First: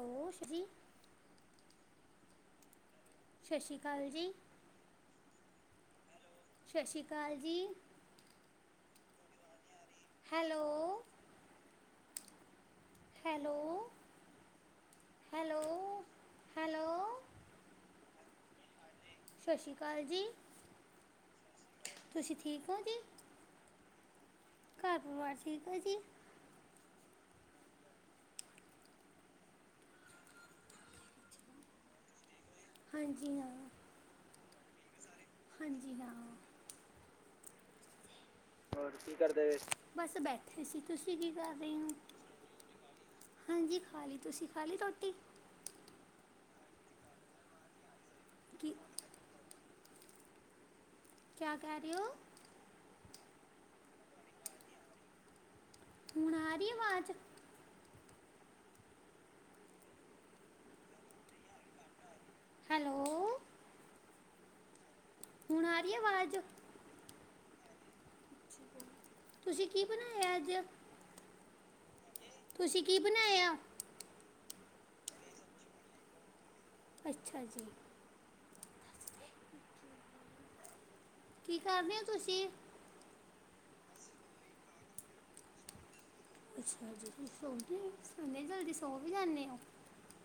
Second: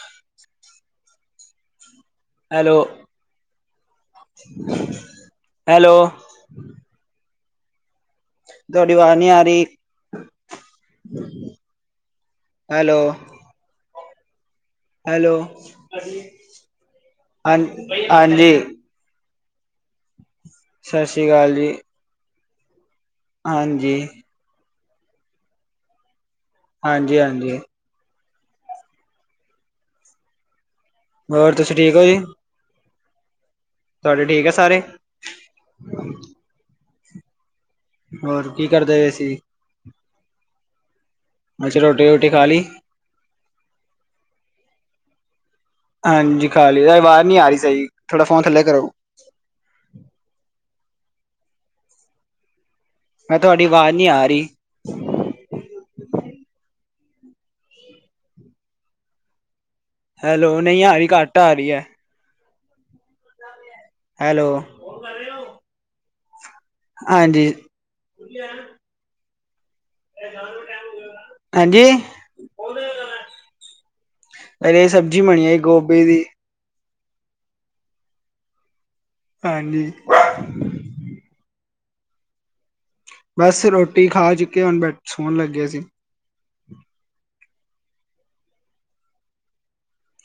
ਉਹ ਸ਼੍ਰੀ ਹੈਲੋ ਸਤਿ ਸ਼੍ਰੀ ਅਕਾਲ ਜੀ। ਹੈਲੋ। ਸਤਿ ਸ਼੍ਰੀ ਅਕਾਲ ਜੀ। ਤੁਹਾਡੀ ਆਵਾਜ਼ ਨਹੀਂ ਆ ਰਹੀ। Hello hello hello, hello hello ਹਾਂ ਹਾਂਜੀ, ਸਤਿ ਸ਼੍ਰੀ ਅਕਾਲ ਜੀ। ਸਤਿ ਸ੍ਰੀ ਅਕਾਲ ਜੀ ਤੁਸੀਂ ਠੀਕ ਹੋ ਜੀ। ਹਾਂਜੀ, ਘਰ ਪਰਿਵਾਰ ਠੀਕ ਆ ਜੀ ਹਾਂਜੀ ਹਾਂਜੀ ਹੋਰ ਤੁਸੀਂ ਠੀਕ ਹੋ ਜੀ ਹਾਂਜੀ ਹਾਂ, ਤੁਹਾਡੇ ਠੀਕ ਆ ਸਾਰੇ। ਹਾਂਜੀ ਹਾਂ, ਹੋਰ ਕਰਦੇ ਪਏ ਕੀ ਸੀ ਕਰਦੇ ਬਸ ਬੈਠੇ ਸੀ ਤੁਸੀਂ ਕੀ ਕਰ ਰਹੇ ਅੱਛਾ ਹੋ। ਰੋਟੀ ਰੋਟੀ ਖਾ ਲਈ ਹਾਂਜੀ ਖਾ ਲਈ ਤੁਸੀਂ ਖਾ ਲਈ ਰੋਟੀ। ਹਾਂਜੀ ਖਾ ਲਈ ਆਵਾਜ਼ ਨਹੀਂ ਆ ਰਹੀ ਸ ਜੀ ਥੋੜ੍ਹਾ ਫੋਨ ਥੱਲੇ ਕੀ ਕਰੋ। ਕਿਆ ਕਹਿ ਰਹੇ ਹੋ। ਮੈਂ ਤੁਹਾਡੀ ਆਵਾਜ਼ ਨਹੀਂ ਆ ਰਹੀ। ਹੁਣ ਆ ਰਹੀ ਆਵਾਜ਼। ਹੈਲੋ ਨਹੀਂ ਆ ਰਹੀ ਘੱਟ ਆ ਰਹੀ ਹੈ। ਹੈਲੋ, ਹੈਲੋ, ਹੁਣ ਆ ਰਹੀ ਆਵਾਜ਼। ਹਾਂਜੀਜ਼ ਤੁਸੀਂ ਕੀ ਬਣਾਇਆ ਅੱਜ ਹਾਂਜੀ, ਤੁਸੀਂ ਕੀ ਬਣਾਇਆ। ਇਹ ਸਬਜ਼ੀ ਬਣੀ ਆਏ ਗੋਭੀ ਦੀ। ਅੱਛਾ ਜੀ, ਹਾਂਜੀ, ਕੀ ਕਰਦੇ ਹੋ ਤੁਸੀਂ? ਬਸ ਰੋਟੀ ਖਾ ਚੁੱਕੇ ਹੁਣ ਬ ਸੋਹਣ ਲੱਗੇਿਆ ਸੀ। ਹਾਏ ਇੰਨੀ ਜਲਦੀ ਸੋ ਵੀ ਜਾਂਦੇ ਹੋ।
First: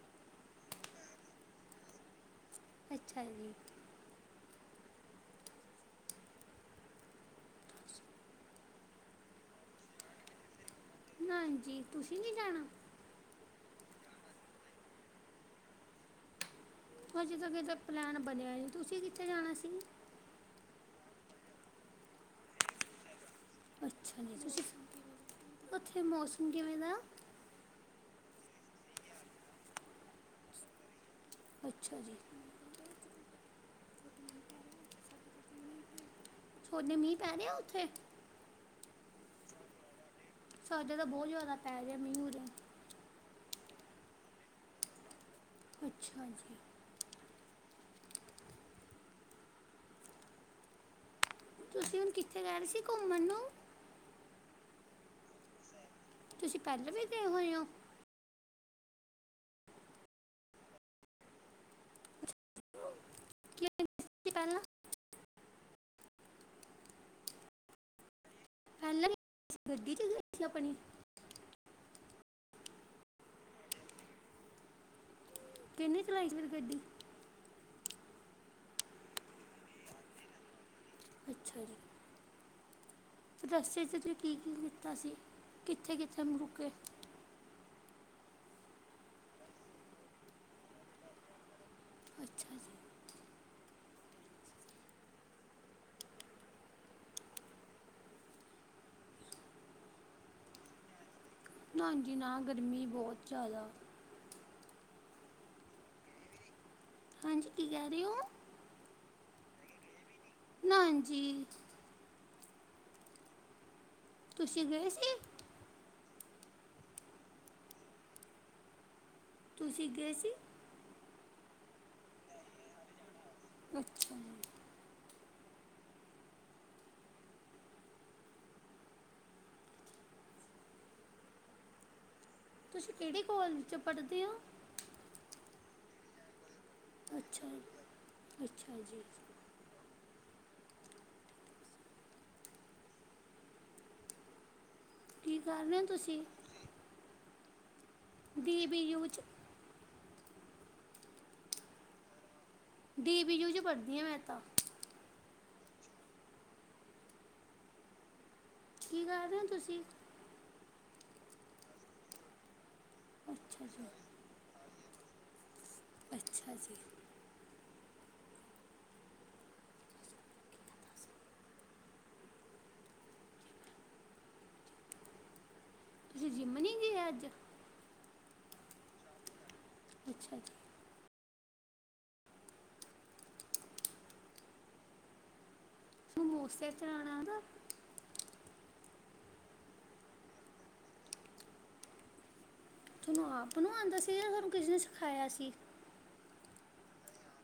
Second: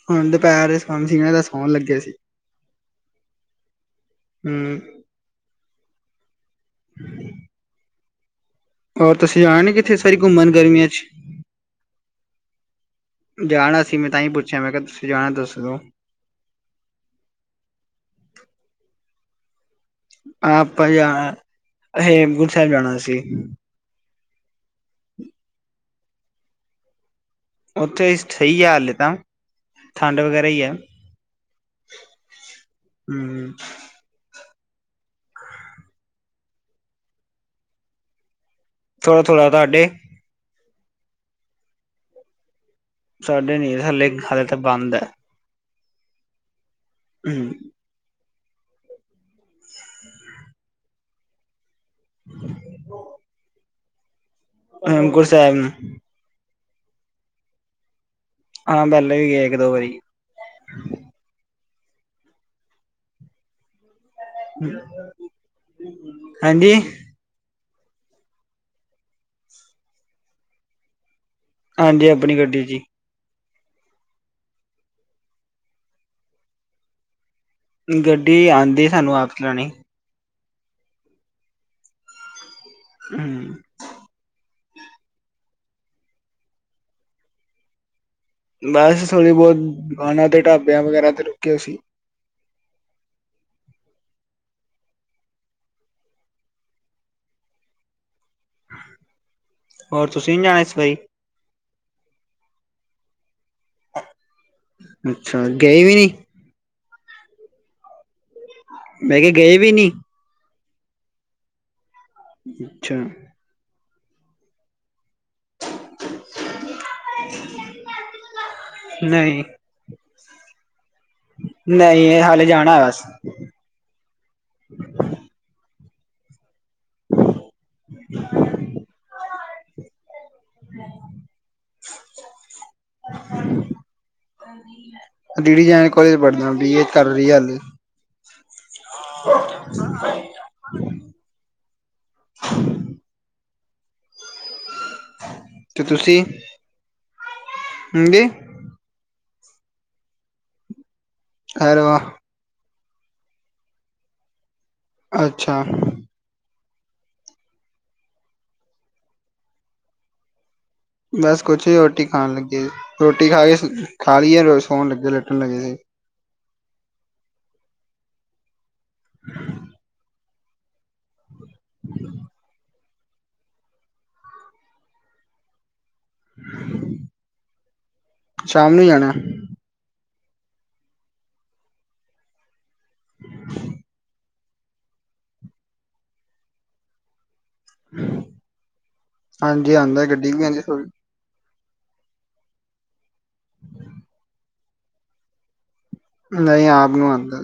ਹੁਣ ਦੁਪਹਿਰ ਦੇ ਸ ਸੀ ਦਾ ਸੌਣ ਲੱਗਿਆ ਸੀ। ਅੱਛਾ ਜੀ, ਹੂੰ, ਹੂੰ, ਔਰ ਤੁਸੀਂ ਜਾਣ ਕਿੱਥੇ ਸਾਰੀ ਘੁੰਮਣ ਗਰਮੀਆਂ ਚ। ਨਾ ਜੀ ਤੁਸੀਂ ਨੀ ਜਾਣਾ। ਜਾਣਾ ਸੀ ਮੈਂ ਤਾਂ ਹੀ ਪੁੱਛਿਆ ਮੈਂ ਕਿਹਾ ਤੁਸੀਂ ਜਾਣਾ ਦੱਸ ਦਿੰਦੇ ਅਜੇ ਤ ਕਿ ਦਾ ਪਲੈਨ ਬਣਿਆ ਜੀ ਤੁਸੀਂ ਕਿੱਥੇ ਜਾਣਾ ਸੀ। ਆਪਾਂ ਜਾਣਾ ਸੀ ਸ੍ਰੀ ਹੇਮਕੁੰਡ ਸਾਹਿਬ ਅੱਛਾ ਜੀ ਤੁਸੀਂ, [unintelligible] ਹਾਂ ਉੱਥੇ ਮੌਸਮ ਕਿਵੇਂ ਦਾ। ਉੱਥੇ ਸਹੀ ਹੈ ਹਾਲੇ ਤਾਂ ਠੰਡ ਵਗੈਰਾ ਹੀ ਹੈ। ਅੱਛਾ ਜੀ, ਹੂੰ ਹੂੰ, ਹੁਣ ਵੀ ਮੀਂਹ ਪੈ ਰਿਆ ਉੱਥੇ ਥੋੜਾ ਥੋੜਾ ਤੁਹਾਡੇ ਸਾਡੇ ਤਾਂ ਬਹੁਤ ਜ਼ਿਆਦਾ ਪੈ ਰਿਹਾ ਮੀਂਹ ਮੂੰ ਜੇਹਾ ਮੀਹੂ। ਸਾਡੇ ਨੀ ਹਾਲੇ, ਹਾਲੇ ਤਾਂ ਬੰਦ ਐ। ਅੱਛਾ ਜੀ, ਹੂੰ, [unintelligible] ਤੁਸੀਂ ਹੁਣ ਕਿੱਥੇ ਕਹ ਰਹੇ ਸੀ ਘੁੰਮਣ ਨੂੰ। ਹੇਮਕੁਟ ਸਾਹਿਬ ਨੂੰ ਤੁਸੀਂ ਪਹਿਲ ਵੀ ਗਏ ਹੋਏ ਔ। ਹਾਂ ਮਿਲੇ ਵੀ, ਇੱਕ ਦੋ ਵਾਰੀ ਕਿ ਤੁਸੀਂ ਪਹਿਲਾਂ ਹਾਂਜੀ ਪਹਿਲਾਂ ਵੀ ਗੱਡੀ ਚ ਗਏ ਸੀ, ਆਪਣੀ। ਹਾਂਜੀ ਆਪਣੀ ਗੱਡੀ ਚ ਈ। ਕਿਨੇ ਚਲਾਈ ਸੀ ਫਿਰ ਗੱਡੀ। ਗੱਡੀ ਆਂਦੀ, ਸਾਨੂੰ ਆਪ ਚਲਾਣੀ। ਅੱਛਾ ਜੀ, ਹੂੰ ਰਸਤੇ ਜੀ। ਕੀ ਕੀ ਕੀਤਾ ਸੀ, ਕਿੱਥੇ ਕਿੱਥੇ ਰੁਕੇ। ਬਸ ਥੋੜ੍ਹੀ ਬਹੁਤ, ਦੁਕਾਨਾਂ ਤੇ ਢਾਬਿਆਂ ਵਗੈਰਾ ਤੇ ਰੁਕੇ ਸੀ। ਅੱਛਾ ਜੀ ਹੋਰ ਤੁਸੀਂ ਨਹੀ ਜਾਣਾ ਇਸ ਵਾਰੀ। ਨਾ ਜੀ ਨਾ, ਗਰਮੀ ਬਹੁਤ ਜ਼ਿਆਦਾ। ਅੱਛਾ ਗਏ ਵੀ ਨੀ ਹਾਂਜੀ ਕੀ ਕਹਿ ਰਹੇ ਹੋ। ਮੈਂ ਕਿਹਾ, ਗਏ ਵੀ ਨਹੀ। ਨਾ ਜੀ ਅੱਛਾ ਤੁਸੀ ਗਏ ਸੀ ਨਹੀਂ ਤੁਸੀ ਗਏ ਸੀ ਨਹੀਂ, ਹਾਲੇ ਜਾਣਾ ਆ ਬਸ। ਅੱਛਾ [inaudible] ਹਮ [unintelligible] ਤੁਸੀਂ ਕਿਹੜੇ ਕੋਲਜ ' ਚ ਪੜ੍ਹਦੇ ਹੋ। ਡੀ ਡੀ ਜੈਨ ਕੋਲੇਜ ਪੜ੍ਹਦਾ, ਬੀ ਏ ਕਰ ਲਈ ਆ ਅੱਛਾ ਹਾਲੇ। ਜੀ ਅੱਛਾ ਜੀ ਕੀ ਕਰ ਰਹੇ ਤੇ ਹੋ ਤੁਸੀਂ, ਹਾਂਜੀ ਡੀ ਬੀ ਯੂ ਚ ਅਰੇ ਵਾਹ ਡੀ ਬੀ ਯੂ 'ਚ ਪੜ੍ਹਦੀ ਹਾਂ, ਮੈਂ ਤਾਂ। ਅੱਛਾ ਕੀ ਕਰ ਰਹੇ ਹੋ ਤੁਸੀਂ ਬਸ ਕੁਛ ਹੀ ਰੋਟੀ ਖਾਣ ਲੱਗੇ ਸੀ, ਰੋਟੀ ਖਾ ਕੇ ਅੱਛਾ ਜੀ ਖਾ ਲਈ ਏ, ਸੋਣ ਲੱਗੇ ਸੀ। ਅੱਛਾ ਜੀ ਹਮ [unintelligible] ਤੁਸੀਂ ਜਿੰਮ ਨਹੀ ਗਏ ਅੱਜ ਸ਼ਾਮ ਨੂੰ ਜਾਣਾ ਅੱਛਾ ਜੀ [inaudible] ਮੋਟਰ ਸਾਈਕਲ ਚਲਾਉਣਾ ਆਉਂਦਾ। ਹਾਂਜੀ ਆਉਂਦਾ ਗੱਡੀ ਵੀ ਆਦੀ ਤੁਹਾਨੂੰ ਆਪ ਨੂੰ ਆਉਂਦਾ ਸੀ ਜਾਂ ਤੁਹਾਨੂੰ ਕਿਸ ਨ ਸਿਖਾਇਆ ਸੀ ਨਹੀਂ ਆਪ ਨੂੰ ਆਉਂਦਾ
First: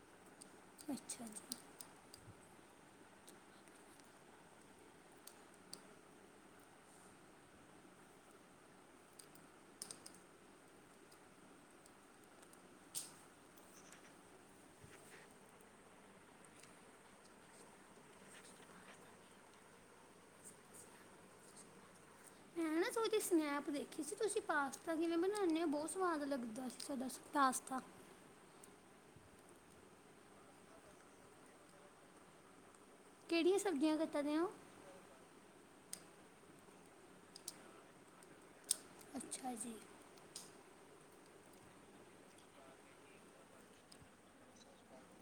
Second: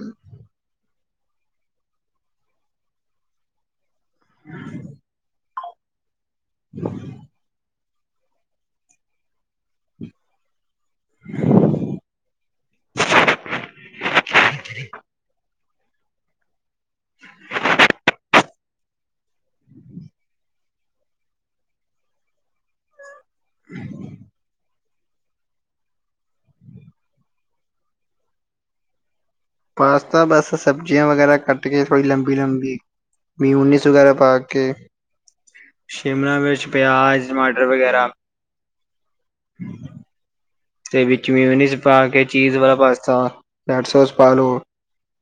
ਅੱਛਾ ਜੀ ਹ ਹ [unintelligible] [inaudible] [inaudible] ਮੈਂ ਨਾ ਤੁਹਾਡੀ ਸਨੈਪ ਦੇਖੀ ਸੀ, ਤੁਸੀਂ ਪਾਸਤਾ ਕਿਵੇਂ ਬਣਾਉਂਦੇ ਹੋ, ਬਹੁਤ ਸਵਾਦ ਲੱਗਦਾ ਸੀ ਤੁਹਾਡਾ ਪਾਸਤਾ। ਪਾਸਤਾ ਬਸ ਸਬਜ਼ੀਆਂ ਵਗੈਰਾ ਕੱਟ ਕੇ ਥੋੜੀ ਲੰਬੀ ਲੰਬੀ। ਕਿਹੜੀਆਂ ਮਿਯੂਨਿਸ ਸਬਜ਼ੀਆਂ ਵਗੈਰਾ ਕੱਟਦੇ ਹੋ ਪਾਕੇ ਸ਼ਿਮਲਾ ਮਿਰਚ, ਪਿਆਜ਼, ਟਮਾਟਰ ਵਗੈਰਾ ਅੱਛਾ ਜੀ ਤੇ ਵਿੱਚ ਮਿਊਨੀਜ਼ ਪਾ ਕੇ ਚੀਜ਼ ਵਾਲਾ ਪਾਸਤਾ ਰੈਡ ਸੋਸ ਪਾ ਲੋ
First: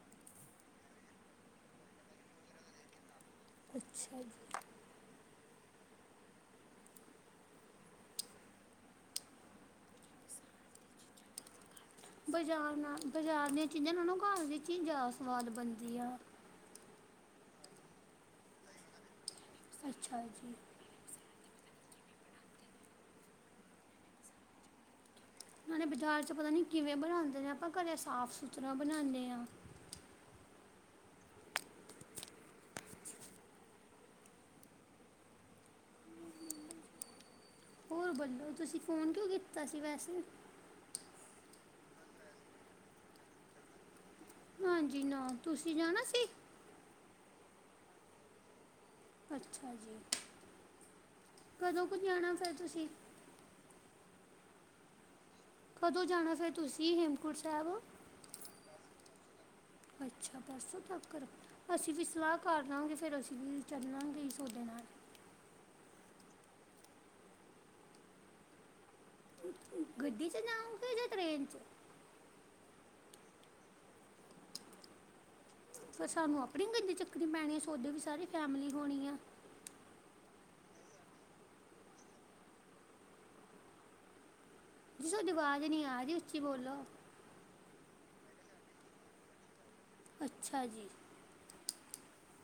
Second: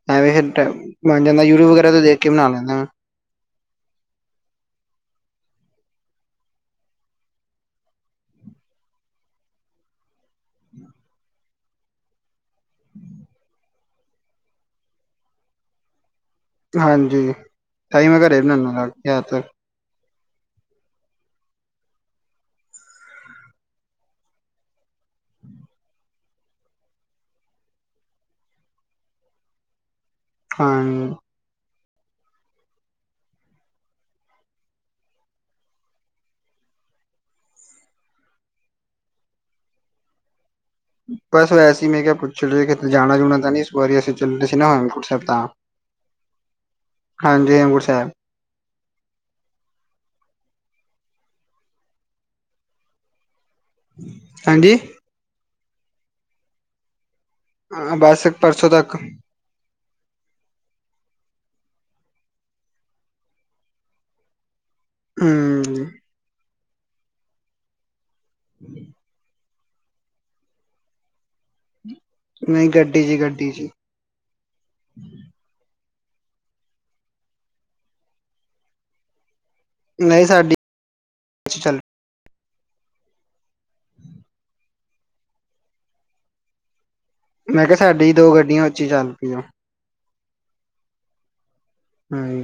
[unintelligible] ਬਨ ਜਾਂਦਾ ਯੂਟਿਊਬ ਵਗੈਰਾ ਤੋਂ ਦੇਖ ਕੇ ਬਣਾ ਲੈਂਦਾ ਅੱਛਾ ਜੀ। ਬਾਜ਼ਾਰ ਨਾਲ ਬਜ਼ਾਰ ਦੀਆਂ ਚੀਜ਼ਾਂ ਨਾਲੋਂ, ਘਰ ਦੀ ਚੀਜ਼ ਜ਼ਿਆਦਾ ਸਵਾਦ ਬਣਦੀ ਆ। ਤੇ ਉਹ ਹਾਂਜੀ ਤਹਿ ਮੇ ਘਰੇ ਬਣਾਨਾ ਜ਼ਿਆਦਾ ਤਰ ਅੱਛਾ ਜੀ। ਨਾਲੇ ਬਾਜ਼ਾਰ 'ਚ ਪਤਾ ਨੀ ਕਿਵੇਂ ਬਣਾਂਦੇ ਨੇ, ਆਪਾਂ ਘਰੇ ਸਾਫ਼ ਸੁਥਰਾ ਬਨਾਨੇ ਆ। ਹਾਂ ਹੋਰ ਬੋਲੋ ਤੁਸੀਂ ਫ਼ੋਨ ਕਿਉਂ ਕੀਤਾ ਸੀ ਵੈਸੇ ਬਸ ਵੈਸੇ, ਮੈਂ ਕਿਹਾ ਪੁੱਛ, ਲਿਏ ਕਿਤੇ ਜਾਣਾ- ਜਾੁਣਾ ਤਾਂ ਨਹੀਂ। ਵਾਰੀ ਚੱਲਦੇ ਸੀ ਨਾ ਹਾਂਜੀ ਹੇਮਕੁੰਟ ਸਾਹਿਬ ਨਾ ਤਾਂ, ਤੁਸੀਂ ਜਾਣਾ ਸੀ ਹਾਂਜੀ ਹੇਮਕੁਟ ਸਾਹਿਬ। ਅੱਛਾ ਜੀ ਕਦੋਂ ਕੁ ਜਾਣਾ ਫੇਰ ਤੁਸੀਂ ਹਾਂਜੀ। ਕਦੋਂ ਜਾਣਾ ਫੇਰ ਤੁਸੀਂ ਹੇਮ ਹਾਂ ਬਸ ਪਰਸੋਂ ਤੱਕ। ਅੱਛਾ ਪਰਸੋਂ ਤੱਕ ਕਰੋ ਅਸੀਂ ਵੀ ਸਲਾਹ ਕਰ ਲਵਾਂਗੇ ਫਿਰ ਅਸੀਂ ਵੀ ਚੱਲਾਂਗੇ ਹੀ [unintelligible] ਨਾਲ ਹੂੰ। ਹੂੰ। ਹਮ [inaudible] ਗੱਡੀ ਚ ਜਾਂਊਗੇੇ ਯਾਂ ਟ੍ਰੇਨ ਚ ਨਹੀਂ ਗੱਡੀ ਜੀ ਗੱਡੀ ਜੀ ਚ ਫਿਰ ਸਾਨੂੰ ਆਪਣੀ ਗੰਦੀ ਚੱਕਣੀ ਪੈਣੀ ਸੋਦੇ ਵੀ ਸਾਰੀ ਫੈਮਿਲੀ ਹੋਣੀ ਆ ਨਹੀਂ ਸਾਡੀ ਚ ਚੱਲ [inaudible] ਜੀ ਤੁਹਾਡੀ ਆਵਾਜ਼ ਨੀ ਆਰੀ ਉੱਚੀ ਬੋਲੋ ਮੈਂ ਕਿਹਾ ਸਾਡੀ ਦੋ ਗੱਡੀਆਂ ਉਚ ਹੀ [unintelligible] ਅੱਛਾ ਜੀ। ਹਮ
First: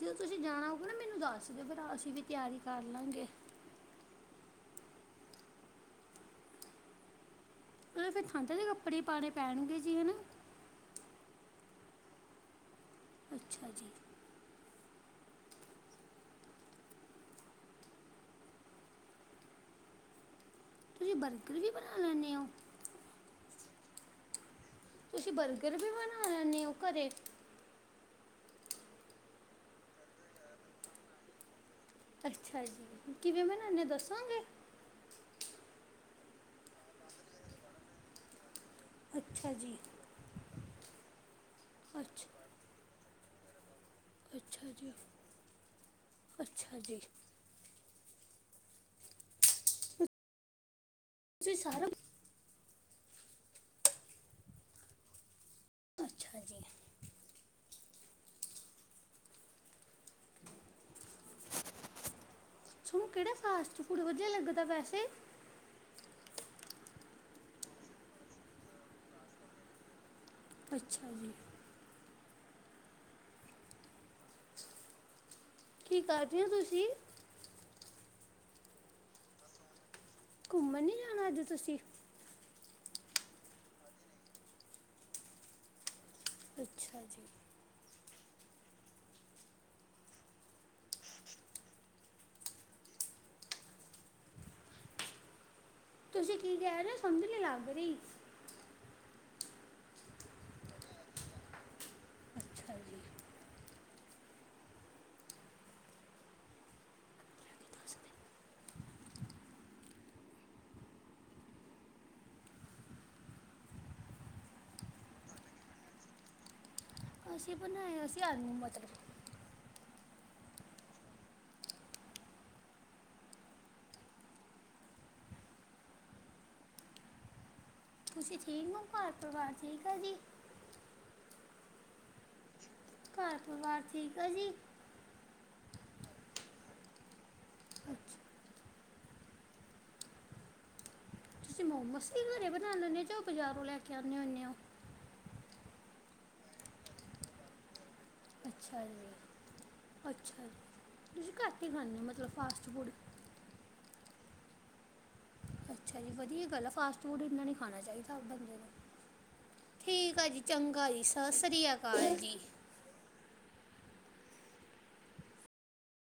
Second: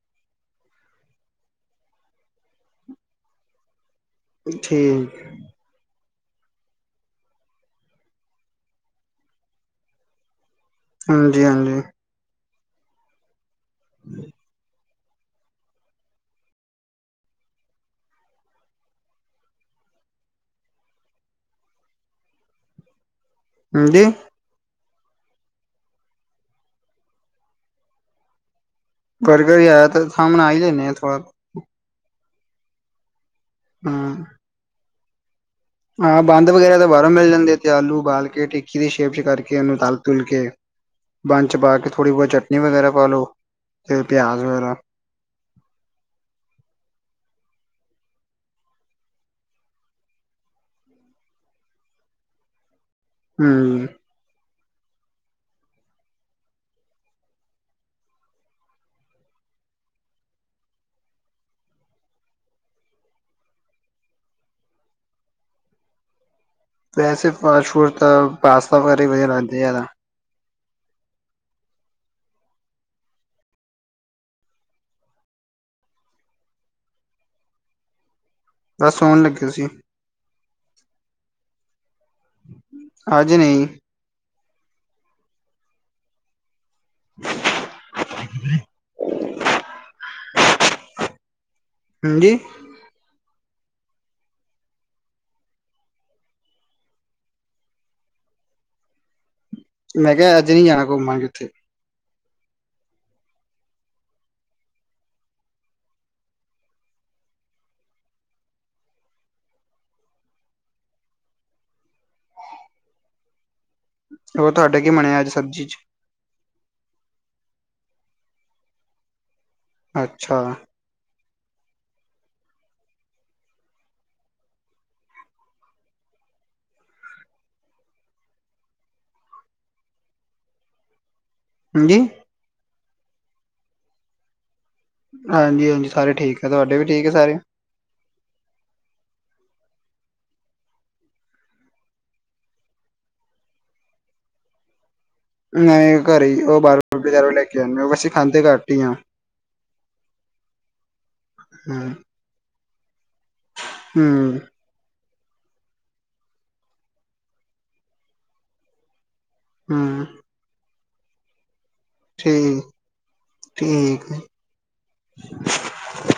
ਜਦੋਂ ਤੁਸੀਂ ਜਾਣਾ ਹੋਉਗਾ ਨਾ ਮੈਨੂੰ ਦੱਸ ਦਿਓ ਫੇਰ ਅਸੀਂ ਵੀ ਤਿਆਰੀ ਕਰ ਲਾਂਗੇ [unintelligible] ਠੀਕ ਓਨਾਂ ਨੂੰ ਫੇਰ ਠੰਡ ਆਲੇ ਕੱਪੜੇ ਈ ਪਾਨੇ ਪੈਨਗੇ ਜੀ ਹਨਾ। ਹਾਂਜੀ ਹਾਂਜੀ ਅੱਛਾ ਜ ਤੁਹੀ ਬਰਗਰ ਵੀ ਬਣਾ ਲੈਂਣੇ ਉ ਹਾਂਜੀ? ਤੁਸੀਂ ਬਰਗਰ ਵੀ ਬਣਾ ਲੈਂਨੇ ਓ ਘਰੇ? ਬਰਗਰ ਜਾਦਾਤਰ ਹਾਂ ਬਨਾ ਈ ਲੈਨੇ ਆ ਥੋੜਾ ਅੱਛਾ ਜੀ ਕਿਵੇਂ ਬਣਾਦੇ ਓ ਹੂੰ ਦੱਸੋਂਗੇ ਹਾਂ ਬੰਦ ਵਗੈਰਾ ਤਾਂ ਬਾਰੋਂ ਮਿਲ ਜਾਂਦੇ ਐ ਤੇ ਆਲੂ ਓਬਾਲ ਕੇ ਠੀਕ ਕੀ ਦੀ ਸ਼ੇਪ 'ਚ ਅੱਛਾ ਕਰਕੇ ਇਹਨੂੰ ਜੀ ਤਲ ਤਲ ਕੇ, ਬੰਨ 'ਚ ਪਾ ਕੇ ਥੋੜੀ ਬਹੁਤ ਅੱਛਾ ਚਟਨੀ ਵਗੈਰਾ ਪਾ ਲੋ। ਤੇ ਪਿਆ ਅੱਛਾ ਜੀ ਅੱਛਾ ਜੀ ਤੁਸੀ ਸਾਰੇ ਹੂੰ। ਅੱਛਾ ਜੀ ਤੁਆਨੂੰ ਕੇੜਾ ਫਾਸਟ ਫੂਡ ਵਦੀਆ ਲੱਗਦਾ ਵੈਸੇ ਵੈਸੇ ਫਾਸਟ ਫੁਡ ਤਾਂ ਪਾਸਤਾ ਵਗੈਰਾ ਈ ਵਦੀਆ ਲਾਂਦੇ ਜੈਦਾ ਅੱਛਾ ਜੀ। ਕੀ ਕਰਦੇ ਹੋ ਤੁਸੀ। ਬਸ ਆਉਣ ਲੱਗੇ ਸੀ। ਘੁੰਮਣ ਨੀ ਜਾਣਾ ਆੱਜ ਤੁਸੀ। ਆੱਜ ਨਈ। ਅੱਛਾ ਜੀ ਹਾਂਜੀ ਤੁਸੀ ਕੀ ਕੈ ਰੇ ਓ ਸਮਝ ਨੀ ਲੱਗ ਰੀ। ਮੈ ਕਿਹਾ ਅੱਜ ਨੀ ਜਾਣਾ ਘੁੰਮਣ ਕਿਤੇ। ਹਾਂਜੀ। ਉਹ ਤੁਹਾਡੇ ਬਣੇਆ ਅੱਜ ਸਬਜੀ 'ਚ। ਅਸੀ ਬਣਾਇਆ ਸੀ ਆਲੂ ਮਟਰ। ਅੱਛਾ। ਤੁਸੀ ਠੀਕ ਓ ਘਰ ਪਰਿਵਾਰ ਠੀਕ ਐ ਜੀ। ਹਾਂਜੀ ਘਰ ਪਰਿਵਾਰ ਠੀਕ ਆ ਜੀ। ਹਾਂਜੀ- ਹਾਂਜੀ ਸਾਰੇ ਠੀਕ ਐ ਤੁਆਡੇ ਵੀ ਠੀਕ ਐ ਸਾਰੇ। ਅੱਛਾ ਤੁਸੀ ਮੋਮੋਸ ਵੀ ਘਰੇ ਬਣਾਉਦੇ ਹੁੰਦੇਹੋ ਜਾਂ ਬਜ਼ਾਰੋ ਲੈ ਕੇ ਆਉਣੇ ਹੁੰਦੇ ਹੋ। ਨਹੀ ਘਰੇ ਹੀ ਵਾਲਪੇਪਰ ਬਜਾਰੋ ਲੈ ਕੇ। ਮੋਮੋਸ ਅਸੀ ਖਾਦੇ ਅੱਛਾ ਜੀ ਅੱਛਾ ਜੀ ਤੁਸੀ ਘਟ ਹੀ ਹੂੰ ਖਾਂਦੇ ਹੋ ਮਤਲਬ ਫਾਸਟ ਫੂਡ ਹੂੰ। ਅੱਛਾ ਜੀ ਵਧੀਆ ਗੱਲ ਆ, ਫਾਸਟ ਫੂਡ ਇੰਨਾ ਨਹੀ ਖਾਣਾ ਚਾਹੀਦਾ ਬੰਦੇ ਨੂੰ ਹੂੰ ਠੀਕ ਆ ਜੀ। ਚੰਗਾ ਜੀ ਸਾਸ੍ਰੀਆ ਠੀਕ, ਠੀਕ।